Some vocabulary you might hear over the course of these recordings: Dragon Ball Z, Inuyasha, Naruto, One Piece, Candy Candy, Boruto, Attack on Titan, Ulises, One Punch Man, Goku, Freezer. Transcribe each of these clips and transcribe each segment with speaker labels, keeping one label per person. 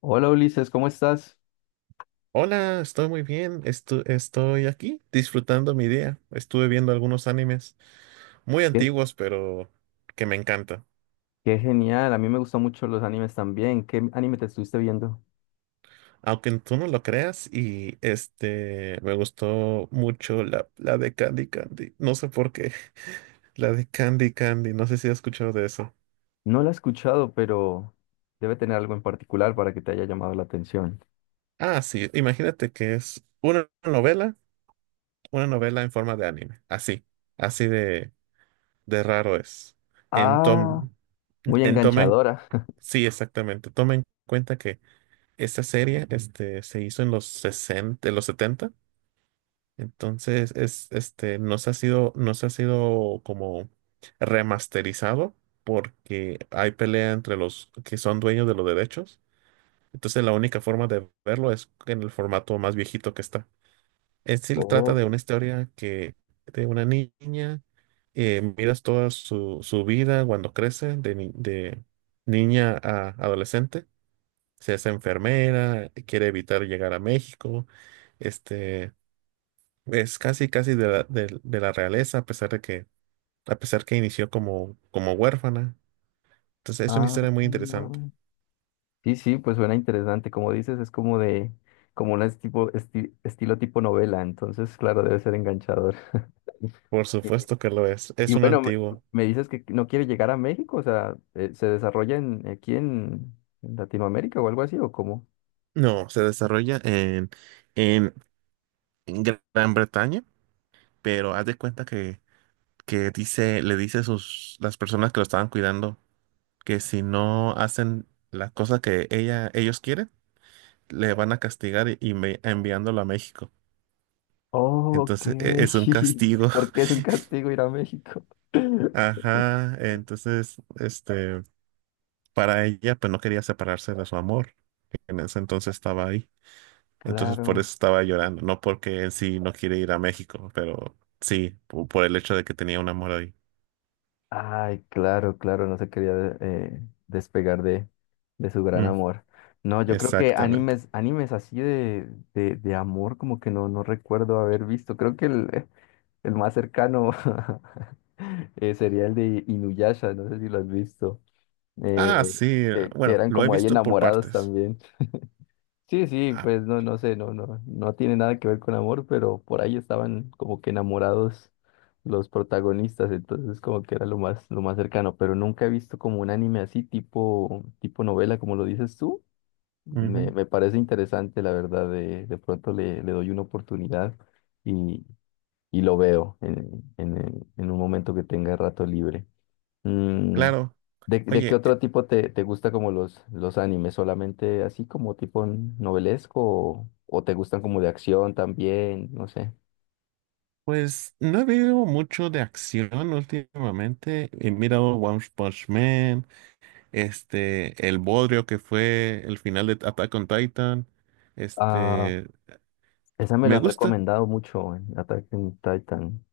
Speaker 1: Hola Ulises, ¿cómo estás?
Speaker 2: Hola, estoy muy bien. Estoy aquí disfrutando mi día. Estuve viendo algunos animes muy
Speaker 1: Qué,
Speaker 2: antiguos, pero que me encantan.
Speaker 1: qué genial, a mí me gustan mucho los animes también. ¿Qué anime te estuviste viendo?
Speaker 2: Aunque tú no lo creas, me gustó mucho la de Candy Candy. No sé por qué. La de Candy Candy. No sé si has escuchado de eso.
Speaker 1: No lo he escuchado, pero debe tener algo en particular para que te haya llamado la atención.
Speaker 2: Ah, sí. Imagínate que es una novela en forma de anime. Así, así de, de raro es. En
Speaker 1: Ah,
Speaker 2: tom,
Speaker 1: muy
Speaker 2: en tomen,
Speaker 1: enganchadora.
Speaker 2: Sí, exactamente. Tomen en cuenta que esta serie, se hizo en los sesenta, en los setenta, entonces es, no se ha sido como remasterizado porque hay pelea entre los que son dueños de los derechos. Entonces la única forma de verlo es en el formato más viejito que está. En sí trata
Speaker 1: Oh,
Speaker 2: de una historia que de una niña. Miras toda su vida cuando crece, de, de niña a adolescente, se hace enfermera, quiere evitar llegar a México. Este es casi casi de de la realeza, a pesar de que, a pesar que inició como, como huérfana. Entonces es una
Speaker 1: ah,
Speaker 2: historia muy interesante.
Speaker 1: sí, sí, pues suena interesante. Como dices, es como un estilo tipo novela, entonces, claro, debe ser enganchador.
Speaker 2: Por supuesto que lo es.
Speaker 1: Y
Speaker 2: Es un
Speaker 1: bueno, me,
Speaker 2: antiguo.
Speaker 1: me dices que no quiere llegar a México, o sea, ¿se aquí en Latinoamérica o algo así o cómo?
Speaker 2: No, se desarrolla en, en Gran Bretaña, pero haz de cuenta que dice, le dice a sus, las personas que lo estaban cuidando, que si no hacen la cosa que ella, ellos quieren, le van a castigar enviándolo a México.
Speaker 1: Ok,
Speaker 2: Entonces, es un castigo.
Speaker 1: porque es un castigo ir a México.
Speaker 2: Ajá. Entonces, para ella, pues no quería separarse de su amor. En ese entonces estaba ahí. Entonces, por
Speaker 1: Claro,
Speaker 2: eso estaba llorando. No porque en sí no quiere ir a México, pero sí, el hecho de que tenía un amor ahí.
Speaker 1: ay, claro, claro, no se quería despegar de su gran
Speaker 2: Mm,
Speaker 1: amor. No, yo creo que
Speaker 2: exactamente.
Speaker 1: animes así de amor como que no, no recuerdo haber visto. Creo que el más cercano sería el de Inuyasha, no sé si lo has visto.
Speaker 2: Ah,
Speaker 1: eh,
Speaker 2: sí.
Speaker 1: que
Speaker 2: Bueno,
Speaker 1: eran
Speaker 2: lo he
Speaker 1: como ahí
Speaker 2: visto por
Speaker 1: enamorados
Speaker 2: partes.
Speaker 1: también. Sí, sí,
Speaker 2: Ah,
Speaker 1: pues no, no sé, no, no, no tiene nada que ver con amor, pero por ahí estaban como que enamorados los protagonistas, entonces como que era lo más cercano, pero nunca he visto como un anime así, tipo novela, como lo dices tú.
Speaker 2: ujú,
Speaker 1: Me parece interesante, la verdad, de pronto le doy una oportunidad y, y lo veo en un momento que tenga rato libre. Mm,
Speaker 2: claro.
Speaker 1: de qué
Speaker 2: Oye,
Speaker 1: otro tipo te gusta como los animes? ¿Solamente así como tipo novelesco o te gustan como de acción también? No sé.
Speaker 2: pues no he visto mucho de acción últimamente. He mirado One Punch Man, el bodrio que fue el final de Attack on Titan.
Speaker 1: Ah,
Speaker 2: este,
Speaker 1: esa me lo
Speaker 2: Me
Speaker 1: han
Speaker 2: gusta.
Speaker 1: recomendado mucho en Attack on Titan,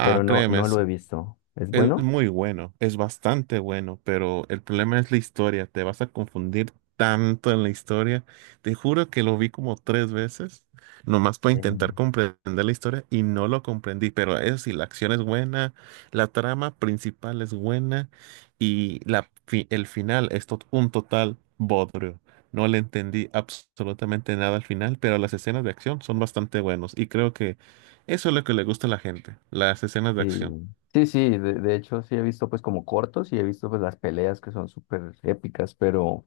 Speaker 1: pero no,
Speaker 2: créeme,
Speaker 1: no lo he visto. ¿Es
Speaker 2: es
Speaker 1: bueno?
Speaker 2: muy bueno, es bastante bueno, pero el problema es la historia. Te vas a confundir tanto en la historia. Te juro que lo vi como tres veces, nomás para intentar
Speaker 1: Em,
Speaker 2: comprender la historia, y no lo comprendí. Pero eso sí, la acción es buena, la trama principal es buena, y el final es un total bodrio. No le entendí absolutamente nada al final, pero las escenas de acción son bastante buenas y creo que eso es lo que le gusta a la gente, las escenas de
Speaker 1: Sí,
Speaker 2: acción.
Speaker 1: sí, sí, de hecho sí he visto pues como cortos y he visto pues las peleas que son súper épicas, pero...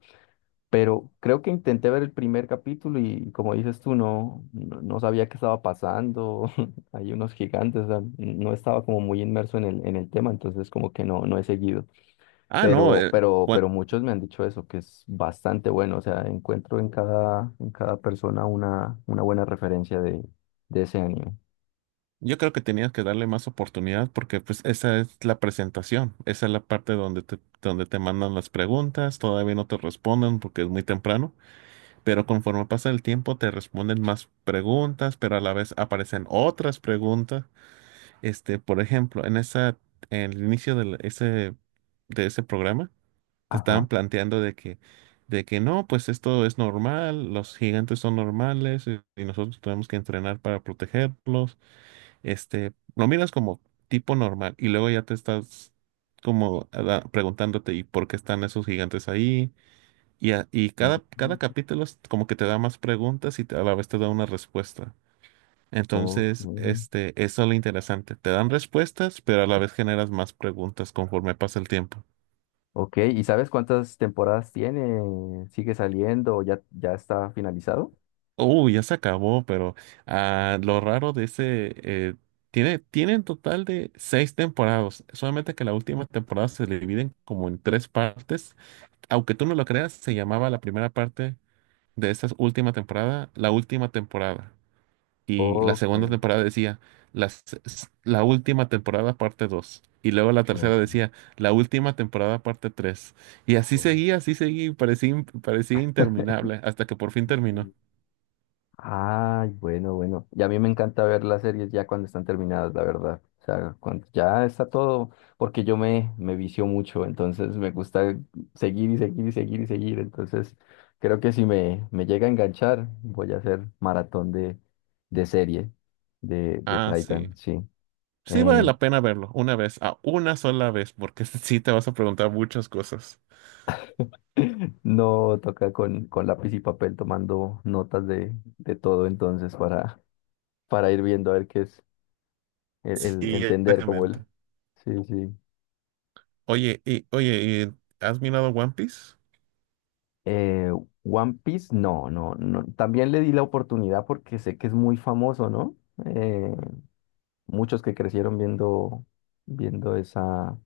Speaker 1: Pero creo que intenté ver el primer capítulo y como dices tú, no, no, no sabía qué estaba pasando. Hay unos gigantes, o sea, no estaba como muy inmerso en el tema, entonces como que no, no he seguido.
Speaker 2: Ah, no, bueno,
Speaker 1: Pero muchos me han dicho eso, que es bastante bueno. O sea, encuentro en cada persona una buena referencia de ese anime.
Speaker 2: yo creo que tenías que darle más oportunidad, porque pues esa es la presentación, esa es la parte donde donde te mandan las preguntas, todavía no te responden porque es muy temprano, pero conforme pasa el tiempo te responden más preguntas, pero a la vez aparecen otras preguntas. Por ejemplo, en el inicio de de ese programa, te estaban
Speaker 1: Ajá.
Speaker 2: planteando de que no, pues esto es normal, los gigantes son normales, y nosotros tenemos que entrenar para protegerlos. Lo miras como tipo normal y luego ya te estás como preguntándote y por qué están esos gigantes ahí. Y cada
Speaker 1: Mm.
Speaker 2: capítulo es como que te da más preguntas y a la vez te da una respuesta.
Speaker 1: Ok.
Speaker 2: Entonces, eso es lo interesante. Te dan respuestas, pero a la vez generas más preguntas conforme pasa el tiempo.
Speaker 1: Ok, ¿y sabes cuántas temporadas tiene? ¿Sigue saliendo? ¿Ya, ya está finalizado?
Speaker 2: Uy, ya se acabó, pero ah, lo raro de ese, tiene en total de seis temporadas, solamente que la última temporada se divide como en tres partes. Aunque tú no lo creas, se llamaba la primera parte de esta última temporada, la última temporada. Y la
Speaker 1: Ok.
Speaker 2: segunda temporada decía, la última temporada parte dos. Y luego la tercera
Speaker 1: Ok.
Speaker 2: decía, la última temporada parte tres. Y
Speaker 1: Ok.
Speaker 2: así seguía, y parecía, parecía interminable, hasta que por fin terminó.
Speaker 1: Ay, bueno, bueno. Y a mí me encanta ver las series ya cuando están terminadas, la verdad. O sea, cuando ya está todo, porque yo me vicio mucho, entonces me gusta seguir y seguir y seguir y seguir. Entonces, creo que si me llega a enganchar, voy a hacer maratón de serie de
Speaker 2: Ah, sí.
Speaker 1: Titan, sí.
Speaker 2: Sí vale
Speaker 1: Eh,
Speaker 2: la pena verlo, una vez, a una sola vez, porque sí te vas a preguntar muchas cosas.
Speaker 1: no toca con lápiz y papel tomando notas de todo entonces para ir viendo a ver qué es el
Speaker 2: Sí,
Speaker 1: entender como el...
Speaker 2: exactamente.
Speaker 1: Sí, sí.
Speaker 2: Oye, y ¿has mirado One Piece?
Speaker 1: Eh, One Piece, no, no, no. También le di la oportunidad porque sé que es muy famoso, ¿no? Eh, muchos que crecieron viendo esa,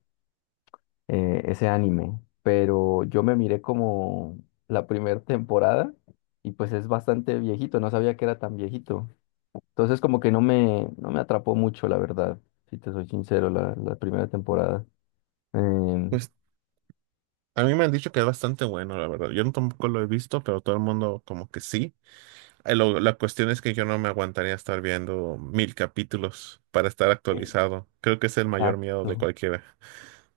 Speaker 1: eh, ese anime. Pero yo me miré como la primera temporada y pues es bastante viejito, no sabía que era tan viejito. Entonces como que no no me atrapó mucho, la verdad, si te soy sincero, la primera temporada. Em,
Speaker 2: Pues a mí me han dicho que es bastante bueno, la verdad. Yo no- Tampoco lo he visto, pero todo el mundo como que sí. La cuestión es que yo no me aguantaría estar viendo mil capítulos para estar actualizado. Creo que es el mayor miedo de
Speaker 1: Exacto.
Speaker 2: cualquiera.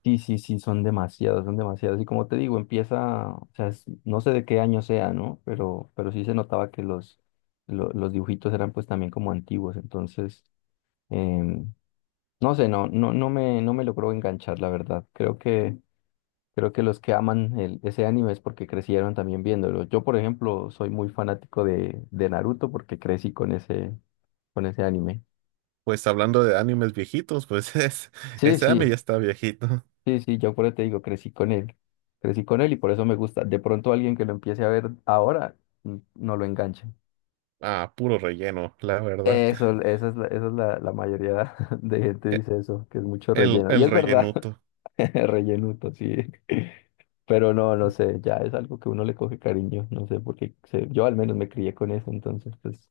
Speaker 1: Sí, sí, sí, son demasiados, son demasiados. Y como te digo, empieza, o sea, es- no sé de qué año sea, ¿no? Pero sí se notaba que los dibujitos eran pues también como antiguos. Entonces, em, no sé, no, no, no me, no me logró enganchar, la verdad. Creo que los que aman ese anime es porque crecieron también viéndolo. Yo, por ejemplo, soy muy fanático de Naruto porque crecí con ese anime.
Speaker 2: Pues hablando de animes viejitos, pues es,
Speaker 1: Sí,
Speaker 2: ese anime
Speaker 1: sí.
Speaker 2: ya está viejito.
Speaker 1: Sí, sí, yo por eso te digo, crecí con él y por eso me gusta. De pronto alguien que lo empiece a ver ahora mm, no lo enganche.
Speaker 2: Ah, puro relleno, la verdad.
Speaker 1: Eso, esa es esa es la mayoría de gente
Speaker 2: E-
Speaker 1: dice eso, que es mucho relleno. Y
Speaker 2: El
Speaker 1: es verdad,
Speaker 2: rellenuto.
Speaker 1: rellenuto, sí. Pero no, no sé, ya es algo que uno le coge cariño, no sé, porque yo al menos me crié con eso, entonces pues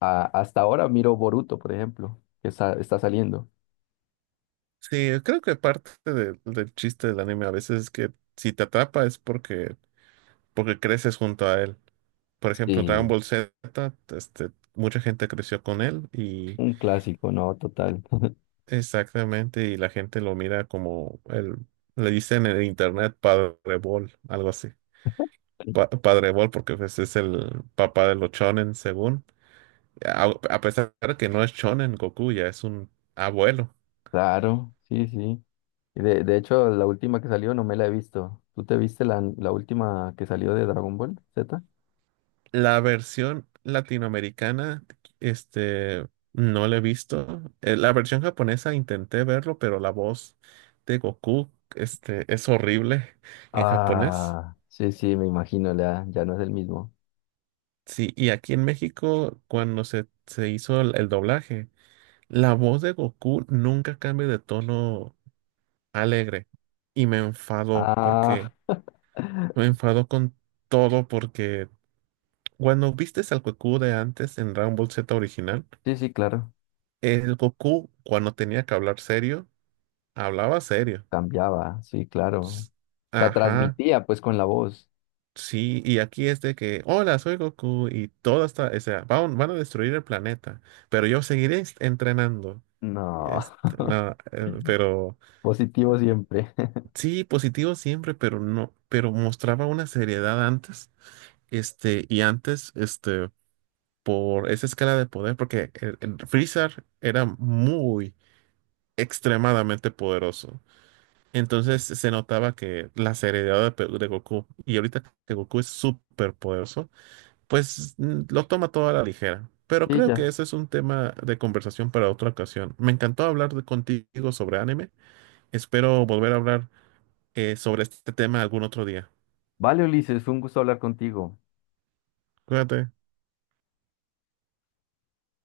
Speaker 1: a- hasta ahora miro Boruto, por ejemplo, que está, está saliendo.
Speaker 2: Sí, creo que parte del chiste del anime a veces es que si te atrapa es porque, porque creces junto a él. Por ejemplo, Dragon
Speaker 1: Sí.
Speaker 2: Ball Z, mucha gente creció con él. Y
Speaker 1: Un clásico, ¿no? Total.
Speaker 2: exactamente, y la gente lo mira como el, le dicen en el internet Padre Ball, algo así. Padre Ball, porque pues es el papá de los shonen, según. A, a pesar de que no es shonen, Goku ya es un abuelo.
Speaker 1: Claro, sí, sí. Y de hecho, la última que salió no me la he visto. ¿Tú te viste la última que salió de Dragon Ball Z?
Speaker 2: La versión latinoamericana, este, no la he visto. La versión japonesa intenté verlo, pero la voz de Goku, es horrible en japonés.
Speaker 1: Ah, sí, sí, me imagino, ya, ya no es el mismo.
Speaker 2: Sí, y aquí en México, cuando se hizo el doblaje, la voz de Goku nunca cambia de tono alegre. Y me enfadó
Speaker 1: Ah,
Speaker 2: porque me enfadó con todo, porque cuando viste al Goku de antes en Dragon Ball Z original,
Speaker 1: sí, sí, claro.
Speaker 2: el Goku, cuando tenía que hablar serio, hablaba serio.
Speaker 1: Cambiaba, sí, claro.
Speaker 2: S-
Speaker 1: Se
Speaker 2: Ajá,
Speaker 1: transmitía pues con la voz.
Speaker 2: sí, y aquí es de que, hola, soy Goku, y todo está, o sea, van, van a destruir el planeta, pero yo seguiré entrenando.
Speaker 1: No,
Speaker 2: Este, nada, pero
Speaker 1: positivo siempre.
Speaker 2: sí, positivo siempre, pero no, pero mostraba una seriedad antes, y antes, por esa escala de poder, porque el Freezer era muy, extremadamente poderoso. Entonces se notaba que la seriedad de, de Goku, y ahorita que Goku es súper poderoso, pues mm, lo toma todo a la ligera. Pero
Speaker 1: Y
Speaker 2: creo que
Speaker 1: ya.
Speaker 2: ese es un tema de conversación para otra ocasión. Me encantó hablar contigo sobre anime. Espero volver a hablar sobre este tema algún otro día.
Speaker 1: Vale, Ulises, fue un gusto hablar contigo.
Speaker 2: Cuídate.